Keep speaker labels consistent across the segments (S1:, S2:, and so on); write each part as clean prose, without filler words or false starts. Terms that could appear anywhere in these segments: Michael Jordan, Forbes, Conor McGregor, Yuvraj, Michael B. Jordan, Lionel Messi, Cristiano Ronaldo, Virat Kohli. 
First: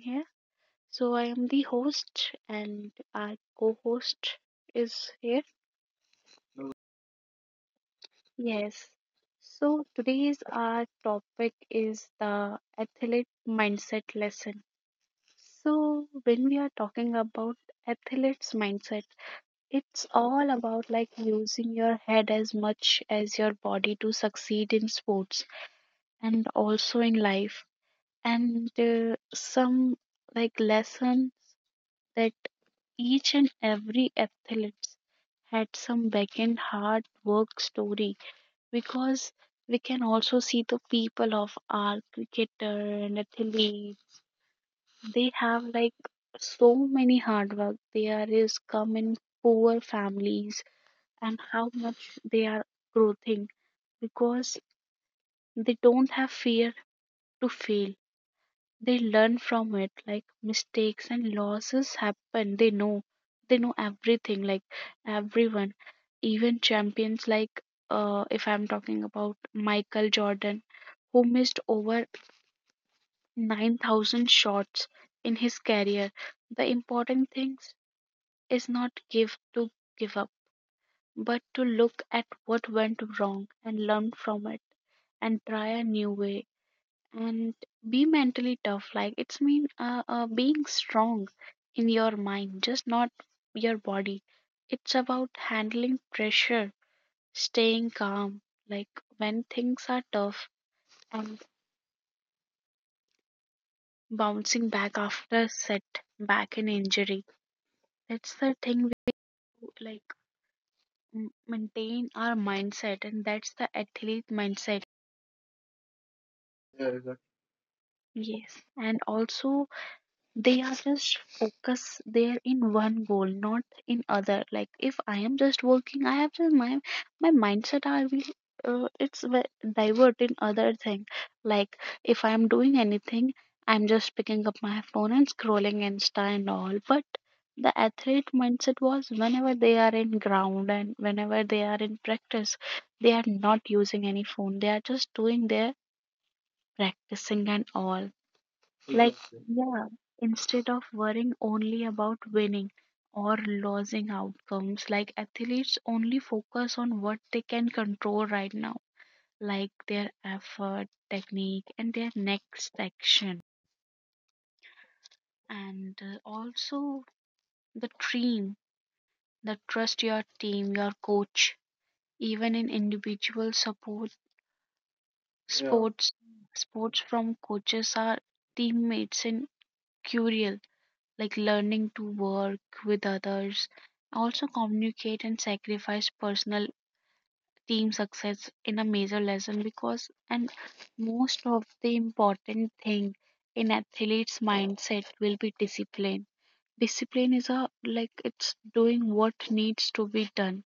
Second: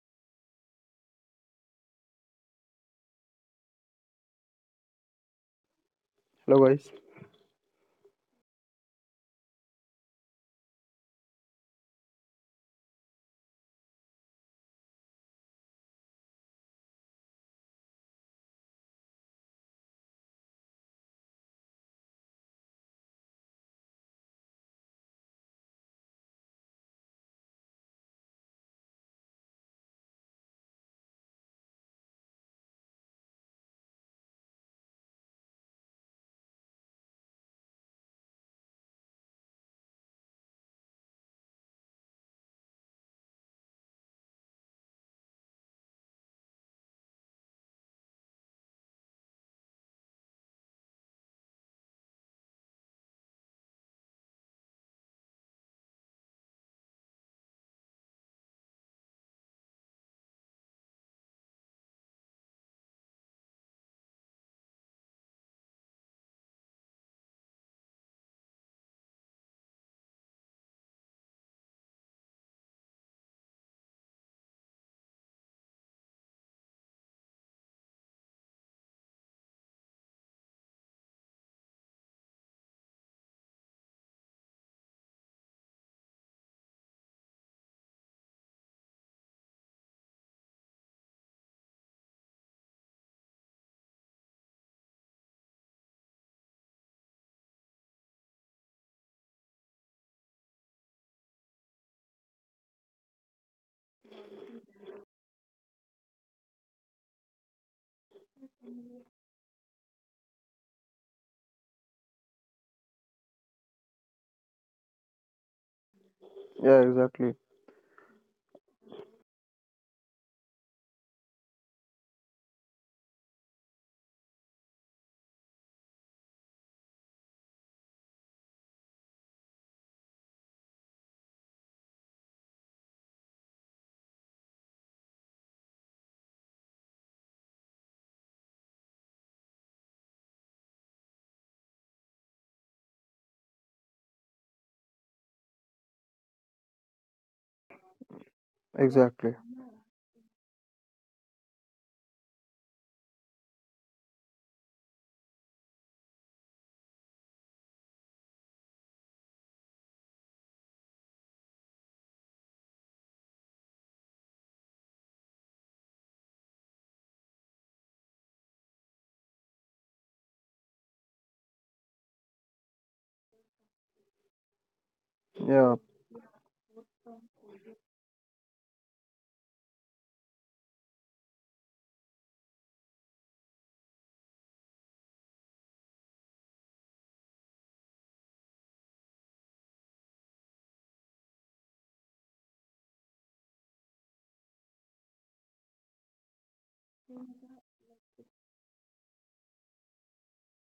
S1: here. So, I am the host, and our co host is here.
S2: Hello guys.
S1: Yes. So, today's our topic is the athlete mindset lesson. So, when we are talking about athlete's mindset, it's all about like using your head as much as your body to succeed in sports and also in life and some like lessons that each and every athlete had some back end hard work story, because we can also see the people of our cricketer and athlete, they have like so many hard work, they are is come in poor families and how much they are growing because they don't have fear to fail. They learn from it like mistakes and losses happen. They know, they know everything, like everyone, even champions, like if I'm talking about Michael Jordan, who missed over 9,000 shots in his career. The important thing is not give to give up but to look at what went wrong and learn from it and try a new way. And be mentally tough, like it's mean being strong in your mind, just not your body. It's about handling pressure, staying calm like when things are tough and bouncing back after set back an injury. That's the thing we do, like maintain our mindset, and that's the athlete mindset.
S2: Yeah,
S1: Yeah,
S2: exactly.
S1: exactly. Yes, and also they are just focus there in one goal, not in other. Like if I am just working, I have just my my mindset, I will divert in other thing. Like if I am doing anything, I'm just picking up my phone and scrolling Insta and all. But the athlete mindset was whenever they are in ground and whenever they are in practice, they are not using any phone, they are just doing their practicing and all. Like,
S2: Exactly.
S1: yes. Yeah, instead of worrying only about winning or losing outcomes, like athletes only focus on what they can control right now, like their effort, technique, and their next action. And also the team, the trust your team, your coach, even in individual support. Yeah.
S2: Yeah.
S1: Sports, sports from coaches are teammates in curial, like learning to work with others, also communicate and sacrifice personal team success in a major lesson. Because and most of the important thing in athletes mindset will be discipline. Discipline is a like it's doing what needs to be done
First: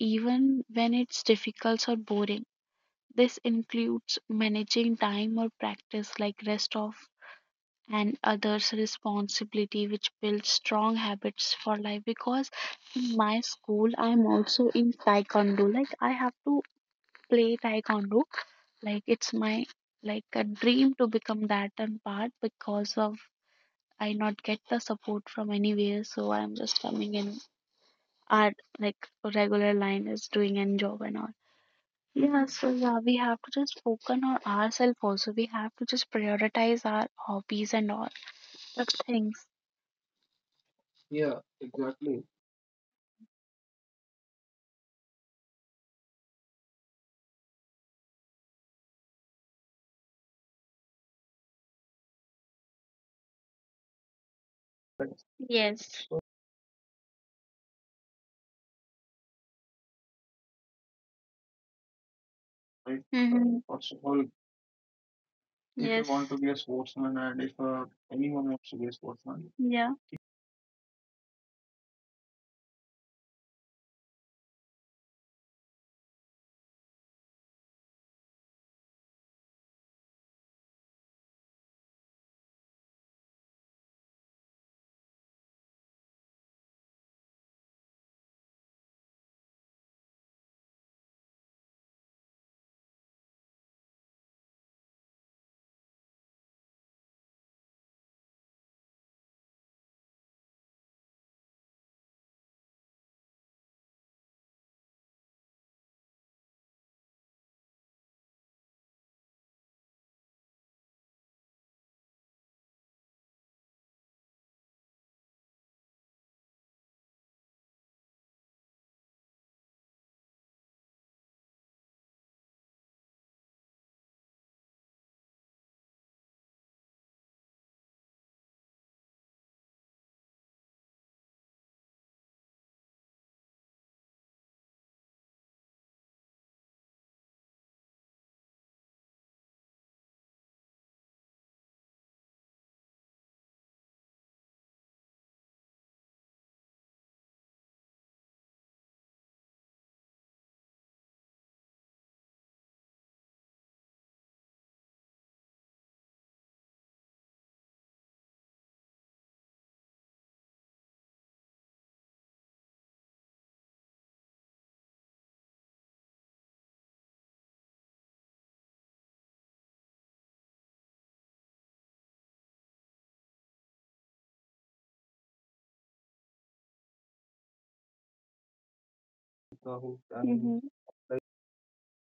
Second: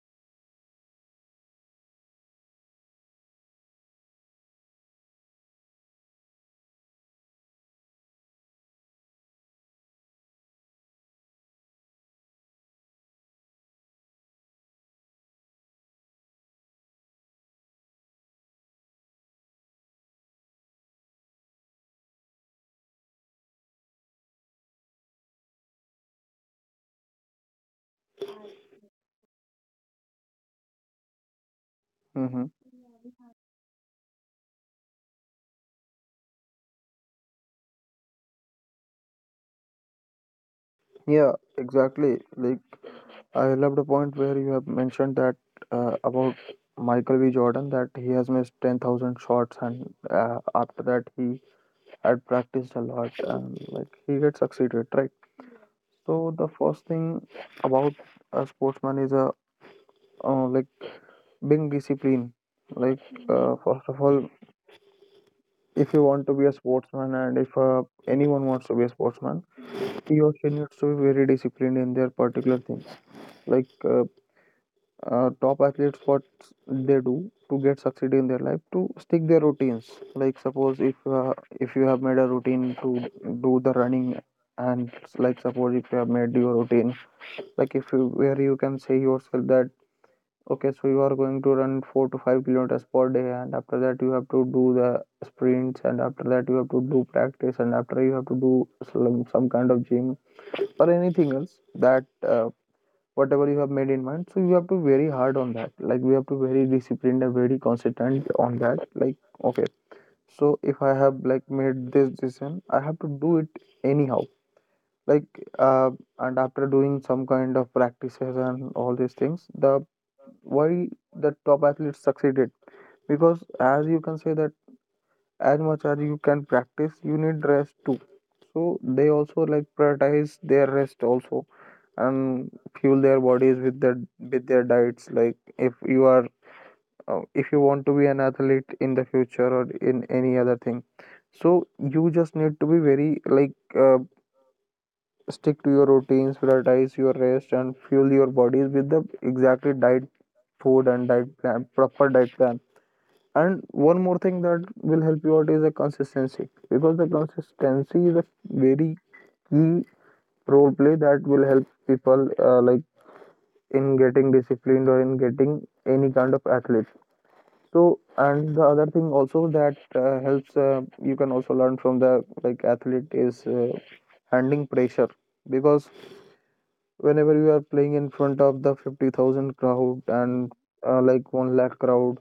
S1: even when it's difficult or boring. This includes managing time or practice like rest of and others responsibility which builds strong habits for life. Because in my school I'm also in taekwondo, like I have to play taekwondo, like it's my like a dream to become that. And part because of I not get the support from anywhere, so I'm just coming in art, like regular line is doing and job and all. Yeah,
S2: Mm-hmm.
S1: so yeah, we have to just focus on ourselves. Also we have to just prioritize our hobbies and all the things.
S2: Yeah,
S1: Yeah,
S2: exactly.
S1: exactly.
S2: Like I love the point where you have mentioned that about Michael B. Jordan that he has missed 10,000 shots, and after that he had practiced a lot and like he had succeeded, right?
S1: That's yes, so
S2: So the first thing about a sportsman is a like being disciplined. Like
S1: right. Mm-hmm.
S2: first
S1: First
S2: of
S1: of all,
S2: all,
S1: if
S2: if
S1: you
S2: you
S1: want,
S2: want to
S1: yes, to
S2: be a
S1: be a
S2: sportsman
S1: sportsman
S2: and
S1: and
S2: if
S1: if
S2: anyone
S1: anyone
S2: wants to
S1: wants to
S2: be a
S1: be a
S2: sportsman,
S1: sportsman, yeah.
S2: your European needs to be very disciplined in their particular things. Like top athletes, what they do to get succeed in their life, to stick their routines. Like suppose if you have made a routine to do the running, and like suppose if you have made your routine, like if you where you can say yourself that okay, so you are going to run 4 to 5 kilometers per day, and after that you have to do the sprints, and after that you have to do practice, and after you have to do some kind of gym or anything else that whatever you have made in mind, so you have to very hard on that, like we have to very disciplined and very consistent on that. Like okay, so if I have like made this decision, I have to do it anyhow. Like uh, and after doing some kind of practices and all these things, the why the top athletes succeeded, because as you can say that as much as you can practice, you need rest too. So they also like prioritize their rest also, and fuel their bodies with their diets. Like if you are if you want to be an athlete in the future or in any other thing, so you just need to be very like stick to your routines, prioritize your rest and fuel your bodies with the exactly diet food and diet plan, proper diet plan. And one more thing that will help you out is the consistency, because the consistency is a very key role play that will help people like in getting disciplined or in getting any kind of athlete. So and the other thing also that helps, you can also learn from the like athlete is handling pressure, because whenever you are playing in front of the 50,000 crowd
S1: Who can,
S2: and
S1: mm-hmm, like
S2: like 1 lakh crowd.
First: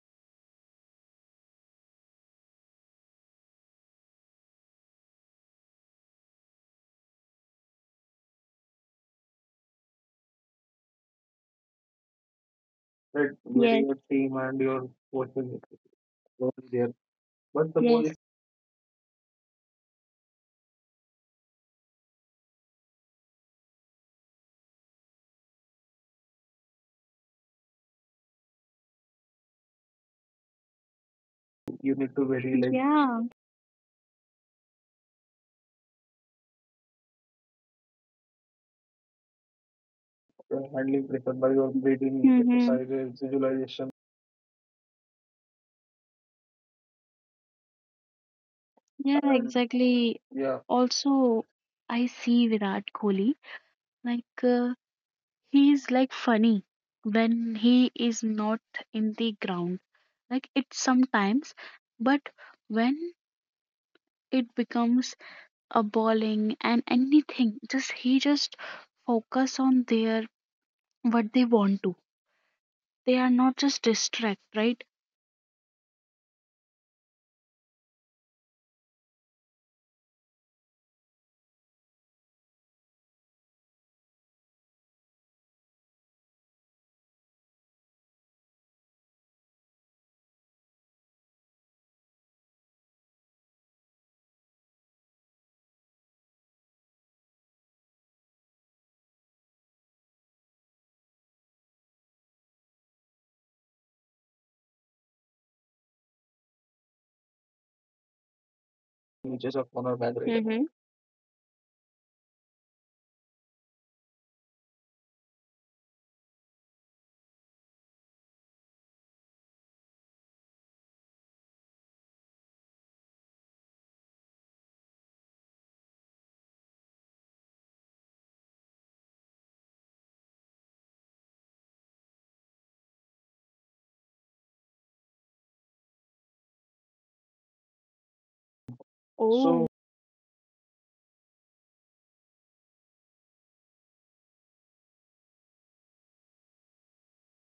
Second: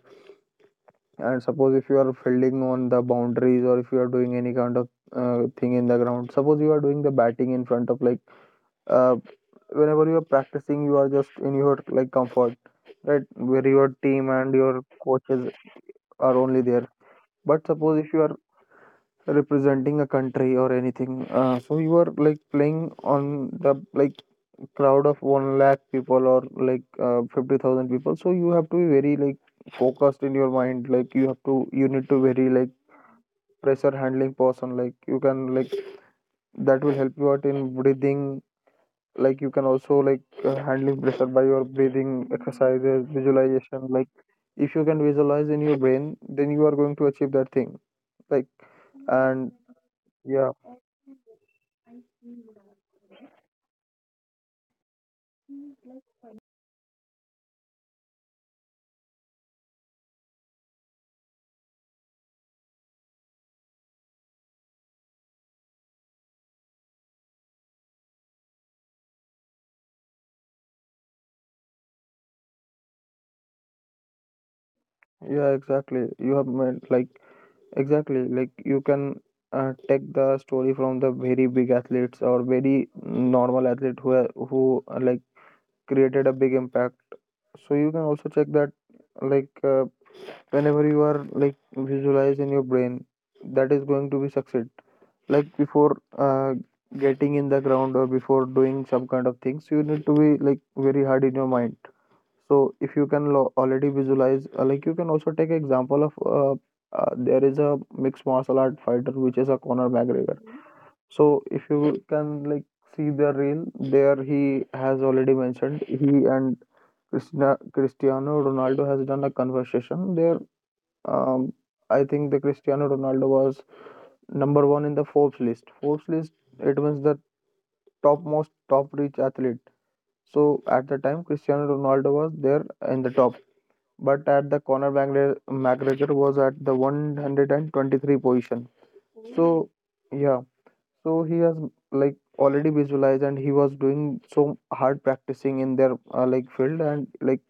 S2: And suppose if you are fielding on the boundaries or if you are doing any kind of thing in the ground, suppose you are doing the batting in front of like uh, whenever you are practicing, you are just in your like comfort, right?
S1: that
S2: Where
S1: very, yes, your
S2: your team
S1: team
S2: and
S1: and
S2: your
S1: your
S2: coaches
S1: coaching
S2: are only there.
S1: there. But
S2: But
S1: suppose,
S2: suppose if
S1: yes,
S2: you are representing a country or anything, so you are like playing on the like crowd of one lakh people or like 50,000 people, so you have to be very like focused in your mind. Like
S1: if
S2: you
S1: you
S2: need
S1: need
S2: to
S1: to
S2: very
S1: vary like,
S2: like
S1: yeah,
S2: pressure handling person, like you can like that will help you out in breathing. Like you can also like
S1: your
S2: handling
S1: handling
S2: pressure
S1: preferred
S2: by
S1: by
S2: your
S1: your breathing,
S2: breathing
S1: mm-hmm,
S2: exercises,
S1: exercises, visualization,
S2: visualization. Like if you can visualize in your brain, then you are going to achieve that thing. Like
S1: yeah, and
S2: and
S1: exactly.
S2: yeah,
S1: Yeah, also, I see Virat Kohli. Like, he is like funny when he is not in the ground, like it sometimes. But when it becomes a bowling and anything, just he just focus on their what they want to. They are not just distract, right.
S2: yeah, exactly, you have made like exactly like you can take the story from the very big athletes or very normal athlete, who like created a big impact. So you can also check that, like whenever you are like visualize in your brain that is going to be succeed, like before getting in the ground or before doing some kind of things, you need to be like very hard in your mind. So if you can already visualize, like you can also take example of there is a mixed martial art fighter
S1: Just
S2: which
S1: of
S2: is a
S1: honor
S2: Conor
S1: by the way.
S2: McGregor.
S1: Hmm.
S2: So if you can like see the reel there, he has already mentioned he and Cristiano Ronaldo has done a conversation there. um, I think the Cristiano Ronaldo was number one in the Forbes list. It was the topmost top rich athlete. So at the time, Cristiano Ronaldo was there in the top, but at the Conor McGregor, McGregor was at the 123 position.
S1: So, oh,
S2: So yeah, so he has like already visualized and he was doing so hard practicing in their like field, and like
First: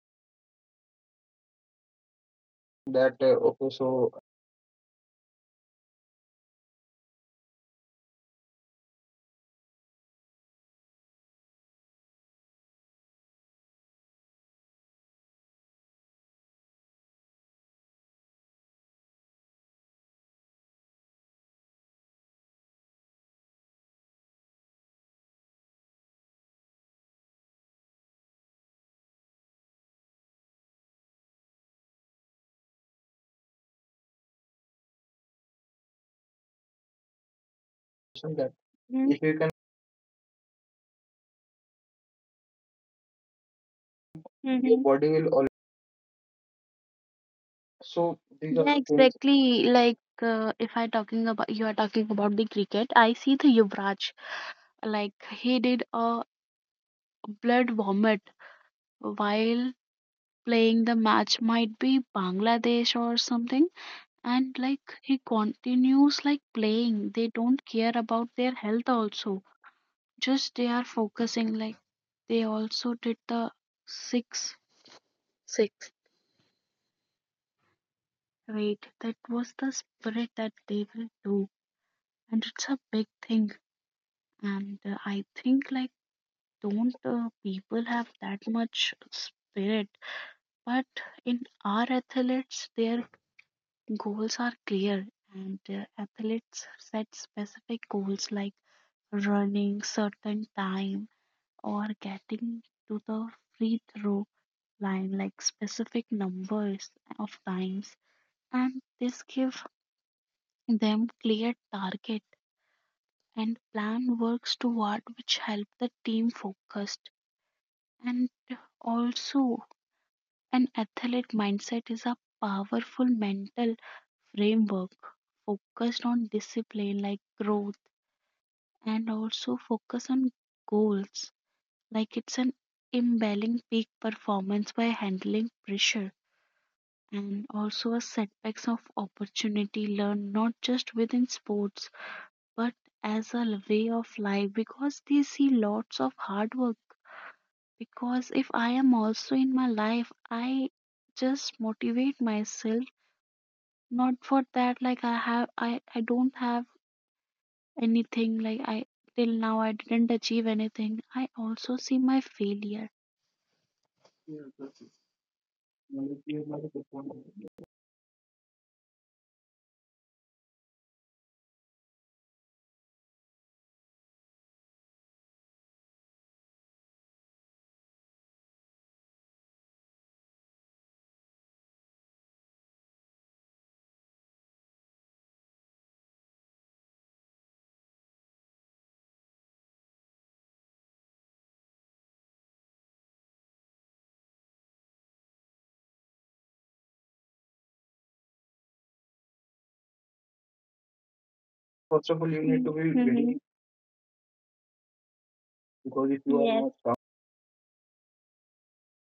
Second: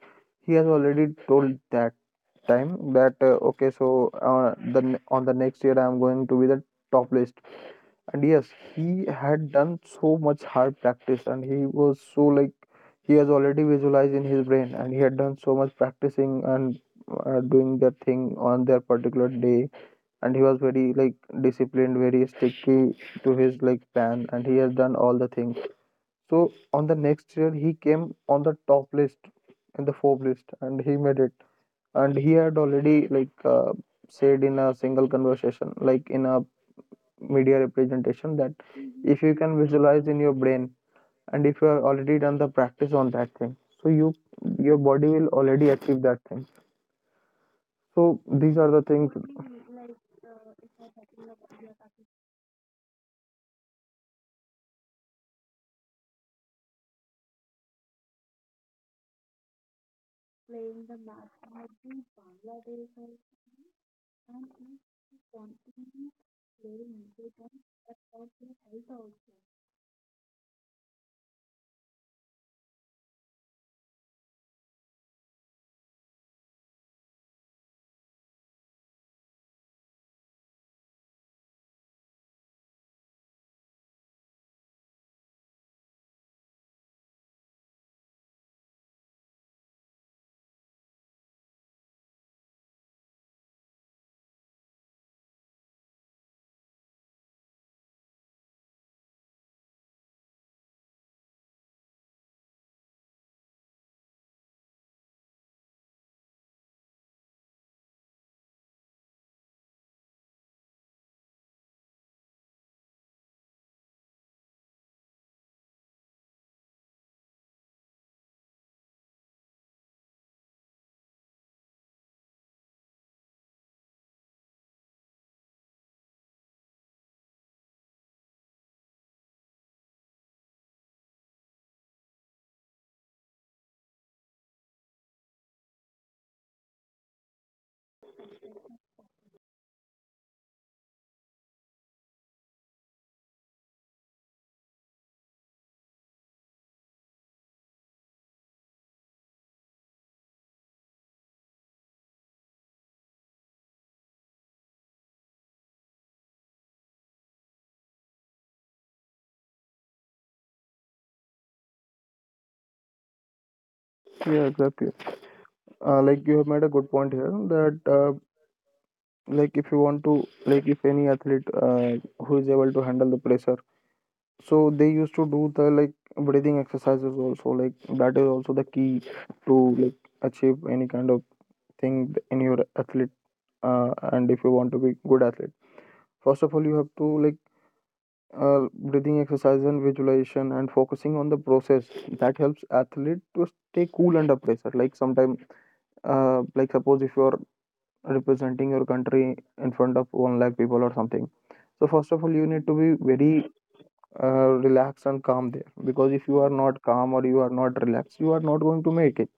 S2: he has already told that time that
S1: that
S2: okay,
S1: okay,
S2: so
S1: so I
S2: the on the next year I am going to be the top list. And yes, he had done so much hard practice, and he was so like he has already visualized in his brain, and he had done so much practicing and doing that thing on their particular day. And he was very like disciplined, very sticky to his like plan, and he has done all the things. So on the next year, he came on the top list in the Forbes list, and he made it. And he had already like said in a single conversation, like in a media
S1: understand
S2: representation,
S1: that.
S2: that
S1: Hmm. If
S2: if
S1: you
S2: you
S1: can,
S2: can visualize in your brain, and if you have already done the practice on that thing, so
S1: your,
S2: your
S1: hmm, body
S2: body
S1: will
S2: will
S1: always.
S2: already achieve that thing.
S1: So
S2: So
S1: these are, yeah,
S2: these
S1: the
S2: are the
S1: things,
S2: things.
S1: exactly. Like if I talking about, you are talking about the cricket, I see the Yuvraj. Like he did a blood vomit while playing the match, might be Bangladesh or something. And like he continues like playing. They don't care about their health also. Just they are focusing. Like they also did the six six. Great. That was the spirit that they will do, and it's a big thing. And I think like don't people have that much spirit. But in our athletes, their goals are clear. And athletes set specific goals like running certain time or getting to the free throw line, like specific numbers of times. And this give them clear target and plan works toward, which help the team focus. And also an athlete mindset is a powerful mental framework focused on discipline, like growth, and also focus on goals. Like it's an imbalancing peak performance by handling pressure and also a setbacks of opportunity learn, not just within sports but as a way of life, because they see lots of hard work. Because if I am also in my life, I just motivate myself. Not for that, like I don't have anything, like I, till now, I didn't achieve anything. I also see my failure.
S2: Yeah, exactly. Like you have made a good point here that like if you want to like if any athlete who is able to handle the pressure, so they used to do the like breathing exercises also. Like that is also the key to like achieve any kind of thing in your athlete. And if you want to be good athlete, first of all you have to like breathing exercise and visualization and focusing on the process, that helps athlete to stay cool under pressure. Like sometimes like suppose if you are representing your country in front of 1 lakh people or something, so first of all
S1: First
S2: you
S1: of all,
S2: need to
S1: you
S2: be
S1: need to be,
S2: very
S1: mhm, ready
S2: relaxed and calm there, because if you
S1: because
S2: are
S1: if you are,
S2: not
S1: yes, not
S2: calm or
S1: calm,
S2: you are not relaxed, you are not going to make it.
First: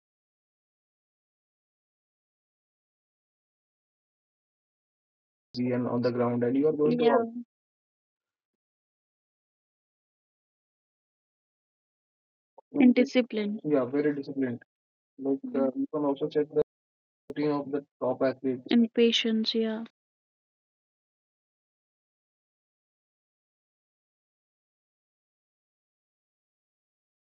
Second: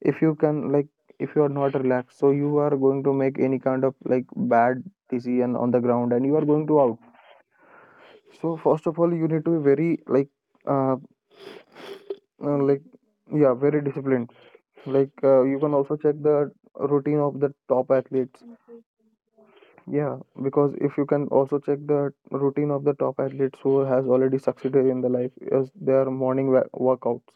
S2: If you can like, if you are not relaxed, so you are going to make any kind of like bad decision on the
S1: and on
S2: ground
S1: the
S2: and you are
S1: ground and
S2: going
S1: you are
S2: to out.
S1: going to, yeah, out,
S2: So first of all you need to be very uh, like
S1: and
S2: yeah,
S1: discipline,
S2: very
S1: yeah, very
S2: disciplined.
S1: disciplined.
S2: Like
S1: Like
S2: you can
S1: mhm, you
S2: also
S1: can
S2: check
S1: also
S2: the
S1: check the
S2: routine of the
S1: routine of
S2: top
S1: the top
S2: athletes.
S1: athletes. And patience, yeah.
S2: Yeah, because if you can also check the routine of the top athletes who has already succeeded in the life is their morning workouts.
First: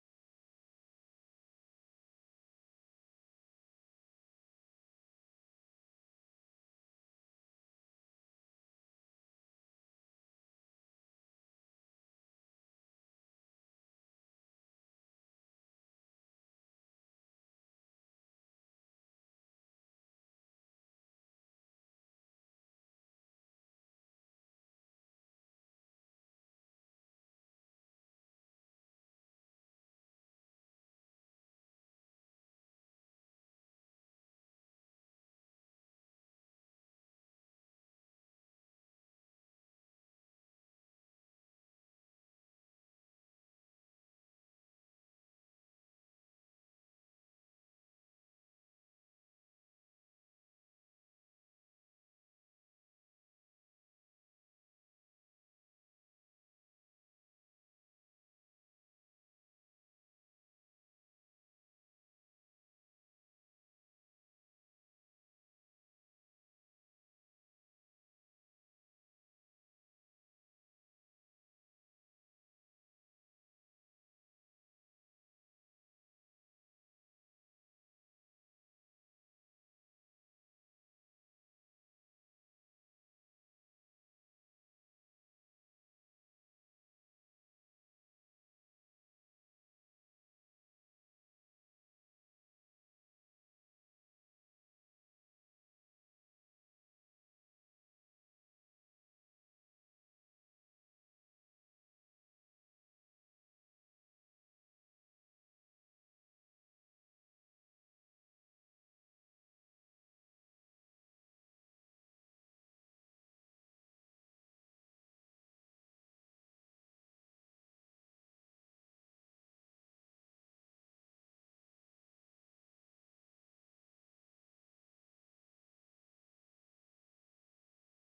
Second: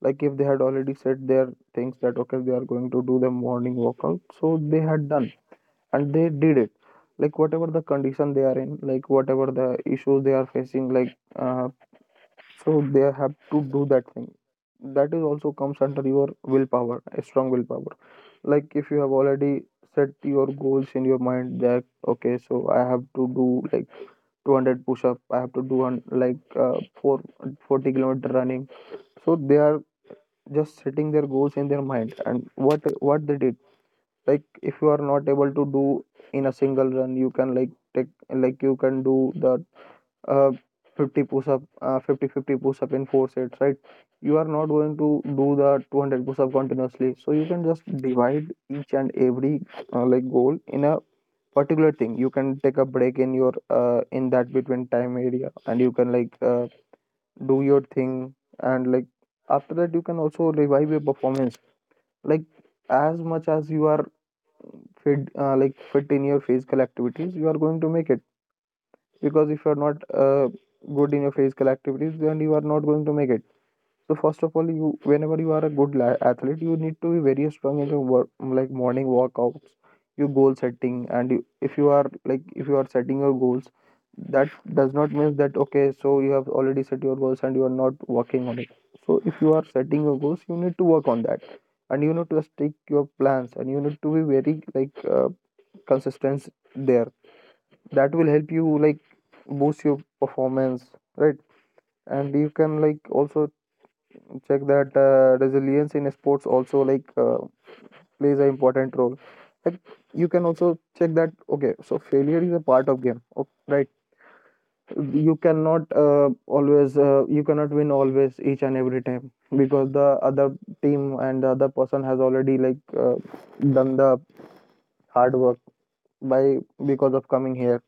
S2: Like if they had already said their things that okay, they are going to do the morning workout, so they had done and they did it. Like whatever the condition they are in, like whatever the issues they are facing, like so they have to do that thing. That is also comes under your willpower, a strong willpower. Like if you have already set your goals in your mind that okay, so I have to do like 200 push-up, I have to do one like uh, 4 40 kilometer running. So they are just setting their goals in their mind, and what they did, like if you are not able to do in a single run, you can like take, like you can do the uh, 50 push-up, fifty push-up in four sets, right? You are not going to do the 200 push-up continuously. So you can just divide each and every like goal in a particular thing. You can take a break in your in that between time area, and you can like do your thing, and like after that you can also revive your performance. Like as much as you are fit, like fit in your physical activities, you are going to make it because if you're not good in your physical activities, then you are not going to make it. So first of all, you whenever you are a athlete, you need to be very strong in your work, like morning workouts, your goal setting. And you, if you are like if you are setting your goals, that does not mean that okay, so you have already set your goals and you are not working on it. So if you are setting your goals, you need to work on that, and you need to stick your plans, and you need to be very like consistent there. That will help you like boost your performance, right? And you can like also check that resilience in sports also plays an important role. Like you can also check that okay, so failure is a part of game, okay, right? You cannot always you cannot win always each and every time, because the other team and the other person has already done the hard work by because of coming here.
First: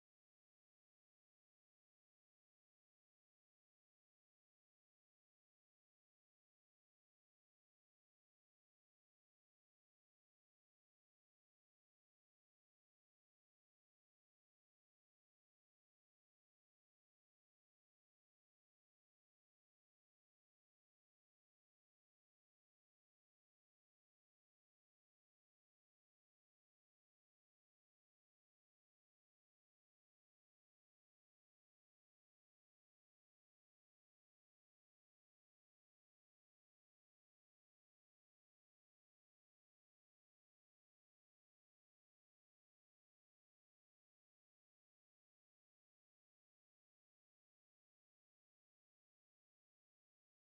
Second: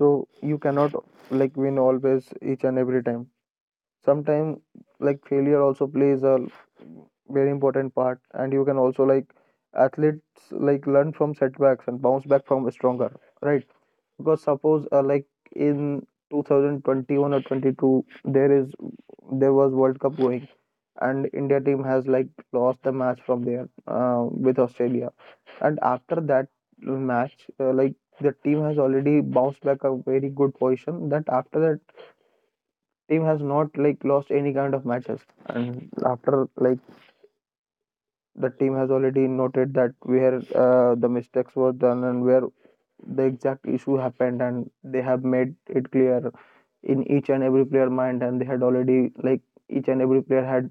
S2: So you cannot like win always each and every time. Sometimes like failure also plays a very important part, and you can also like athletes like learn from setbacks and bounce back from stronger, right? Because suppose like in 2021 or 22, there was world cup going, and india team has like lost the match from there with australia. And after that match, like the team has already bounced back a very good position. That after that, team has not like lost any kind of matches. And after like the team has already noted that where the mistakes were done and where the exact issue happened, and they have made it clear in each and every player mind. And they had already like each and every player had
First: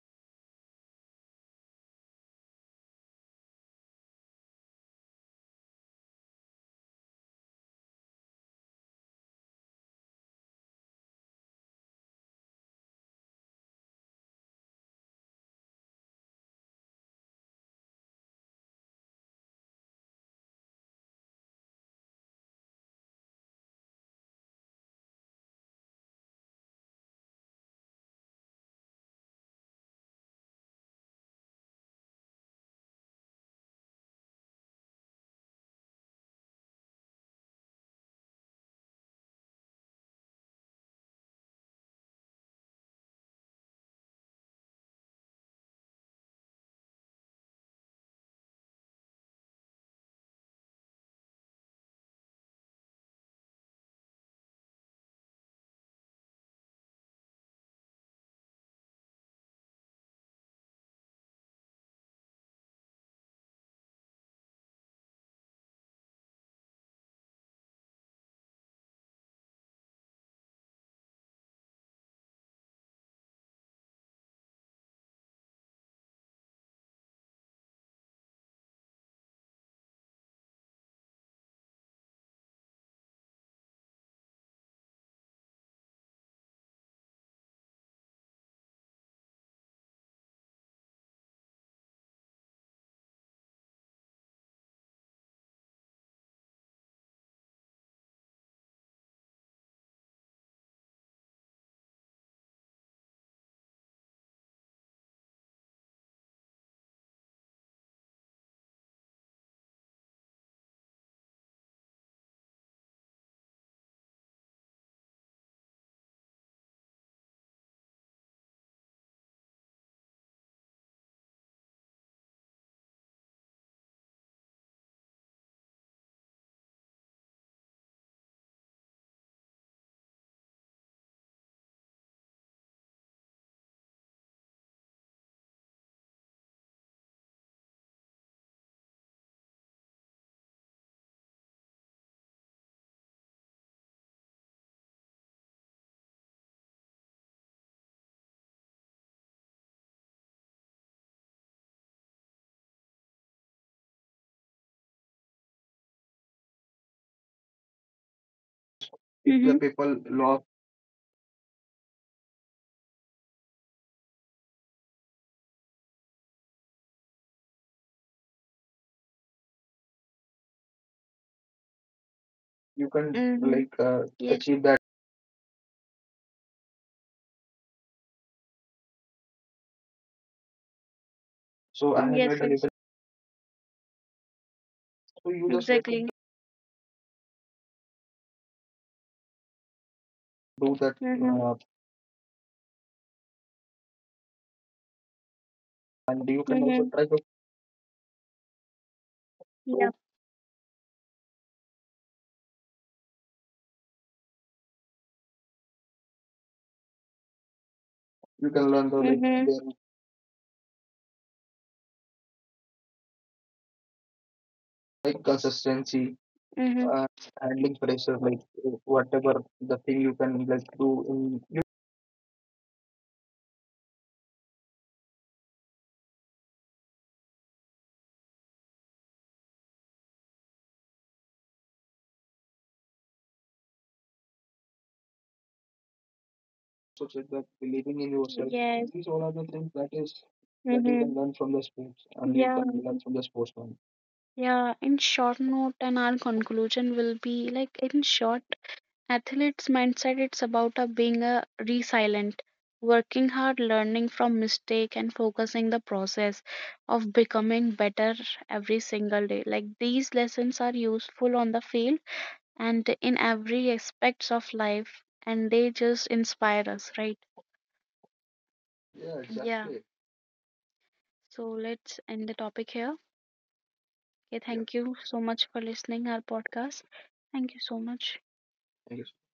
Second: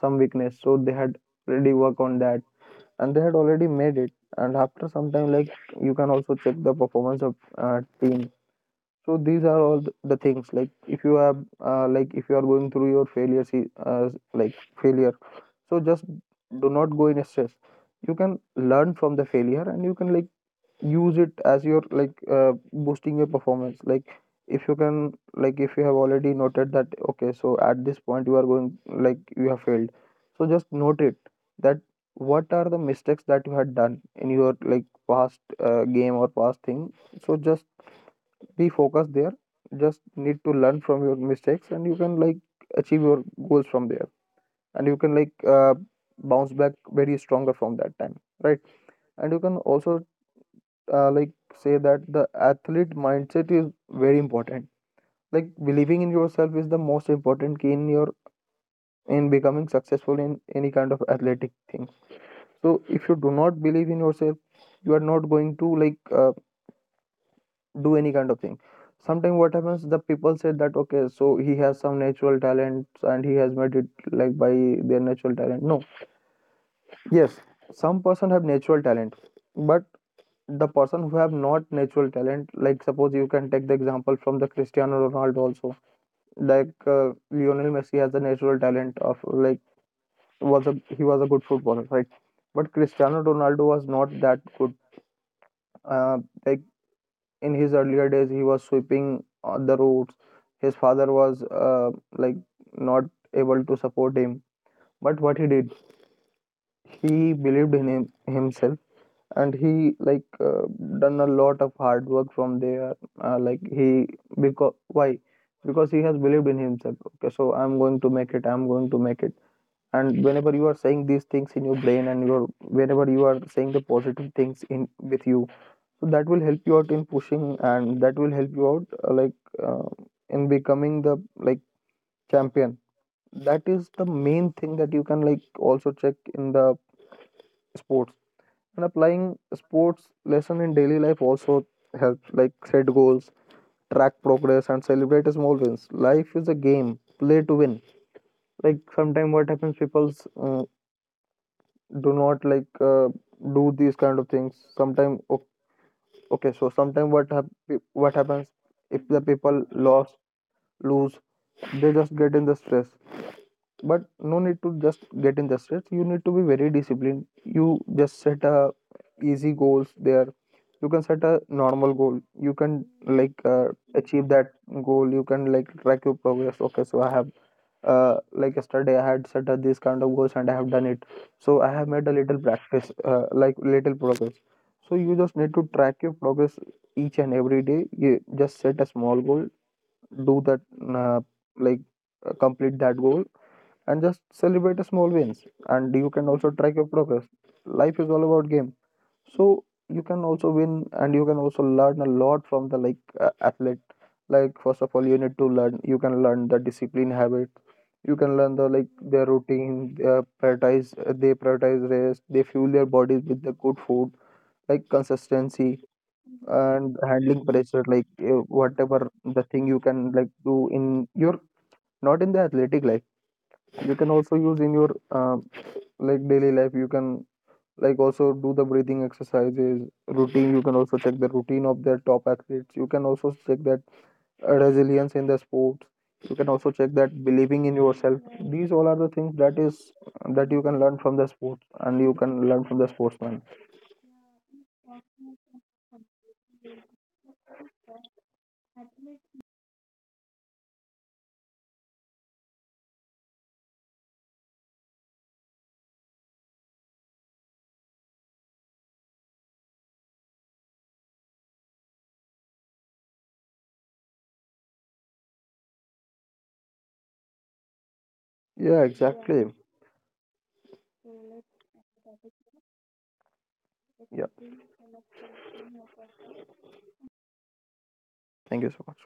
S2: some weakness, so they had already worked on that, and they had already made it. And after some time, like you can also check the performance of team. So these are all the things. Like if you have, like if you are going through your failure, failure. So just do not go in a stress. You can learn from the failure, and you can like use it as your like boosting your performance. Like if you can like if you have already noted that okay, so at this point you are going like you have failed, so just note it that what are the mistakes that you had done in your like past game or past thing. So just be focused there, just need to learn from your mistakes, and you can like achieve your goals from there. And you can like bounce back very stronger from that time, right? And you can also like say that the athlete mindset is very important. Like believing in yourself is the most important key in your in becoming successful in any kind of athletic thing. So if you do not believe in yourself, you are not going to like do any kind of thing. Sometimes what happens, the people say that okay, so he has some natural talent and he has made it like by their natural talent. No, yes, some person have natural talent, but the person who have not natural talent, like suppose you can take the example from the Cristiano Ronaldo also. Lionel Messi has a natural talent of like was a he was a good footballer, right? But Cristiano Ronaldo was not that good, uh, like in his earlier days he was sweeping on the roads. His father was like not able to support him. But what he did, he believed in him, himself, and he done a lot of hard work from there, like he because why, because he has believed in himself. Okay, so I'm going to make it, I'm going to make it. And whenever you are saying these things in your brain and your whenever you are saying the positive things in with you, so that will help you out in pushing, and that will help you out uh, in becoming the like champion. That is the main thing that you can like also check in the sports. And applying sports lesson in daily life also helps, like set goals, track progress, and celebrate small wins. Life is a game, play to win. Like sometimes what happens, people uh, do not do these kind of things sometimes. Okay, so sometimes what happens, if the
S1: If the, hmm,
S2: people
S1: people
S2: lost,
S1: lost,
S2: lose, they just get in the stress. But no need to just get in the stress, you need to be very disciplined. You just set a easy goals there, you can set a normal goal. You can
S1: you can,
S2: like
S1: mm-hmm,
S2: uh,
S1: like
S2: achieve
S1: yes,
S2: that
S1: achieve that.
S2: goal, you can like track your progress. Okay, so I have like yesterday I had set a, this kind of goals and I have done it. So I have
S1: So I
S2: made a
S1: have, yes, made
S2: little
S1: a, yes, label.
S2: practice, like little progress. So you
S1: So
S2: just
S1: you just need
S2: need
S1: to,
S2: to track
S1: exactly,
S2: your progress each and every day, you just set a small goal, do that,
S1: do that,
S2: uh,
S1: mm-hmm.
S2: like complete that goal. And just celebrate the small wins, and you
S1: And
S2: can
S1: you
S2: also
S1: can
S2: track
S1: also,
S2: your
S1: mm-hmm, try to.
S2: progress. Life is all about game, so
S1: Yeah.
S2: you can also win, and you can also learn a lot from the like athlete. Like first of all you need to learn, you can learn the discipline habit, you can
S1: So you
S2: learn
S1: can
S2: the
S1: learn
S2: like
S1: the like,
S2: their
S1: mm-hmm,
S2: routine, prioritize, they prioritize rest, they fuel their bodies with the good food,
S1: their
S2: like
S1: like
S2: consistency
S1: consistency, mm-hmm.
S2: and
S1: Handling
S2: handling
S1: pressure,
S2: pressure,
S1: like
S2: like uh,
S1: whatever
S2: whatever the
S1: the
S2: thing
S1: thing
S2: you
S1: you
S2: can
S1: can
S2: like
S1: like
S2: do
S1: do
S2: in
S1: in you.
S2: your not in the athletic life, you can also use in your like daily life. You can like also do the breathing exercises routine, you can also check the routine of their top athletes. You can also check that resilience in the sports, you can also
S1: Also
S2: check
S1: check
S2: that
S1: that
S2: believing in
S1: believing in
S2: yourself.
S1: yourself. Yes.
S2: These
S1: These
S2: all are
S1: all
S2: the
S1: are the
S2: things
S1: things
S2: that
S1: that is,
S2: is that
S1: that you,
S2: you
S1: mm-hmm,
S2: can
S1: can
S2: learn
S1: learn
S2: from the
S1: from the
S2: sports,
S1: sports,
S2: and you
S1: and you, yeah,
S2: can
S1: can
S2: learn from
S1: learn
S2: the
S1: from the
S2: sportsman.
S1: sportsman. Yeah. In short note, and our conclusion will be like in short. Athlete's mindset, it's about being a resilient, working hard, learning from mistake and focusing the process of becoming better every single day. Like these lessons are useful on the field and in every aspects of life, and they just inspire us, right. Yeah,
S2: Yeah,
S1: yeah,
S2: exactly.
S1: exactly. So let's end the topic here, okay. Yeah.
S2: Yeah,
S1: Thank you so much for listening our podcast. Thank you so much.
S2: thank you
S1: Thank you.
S2: so much.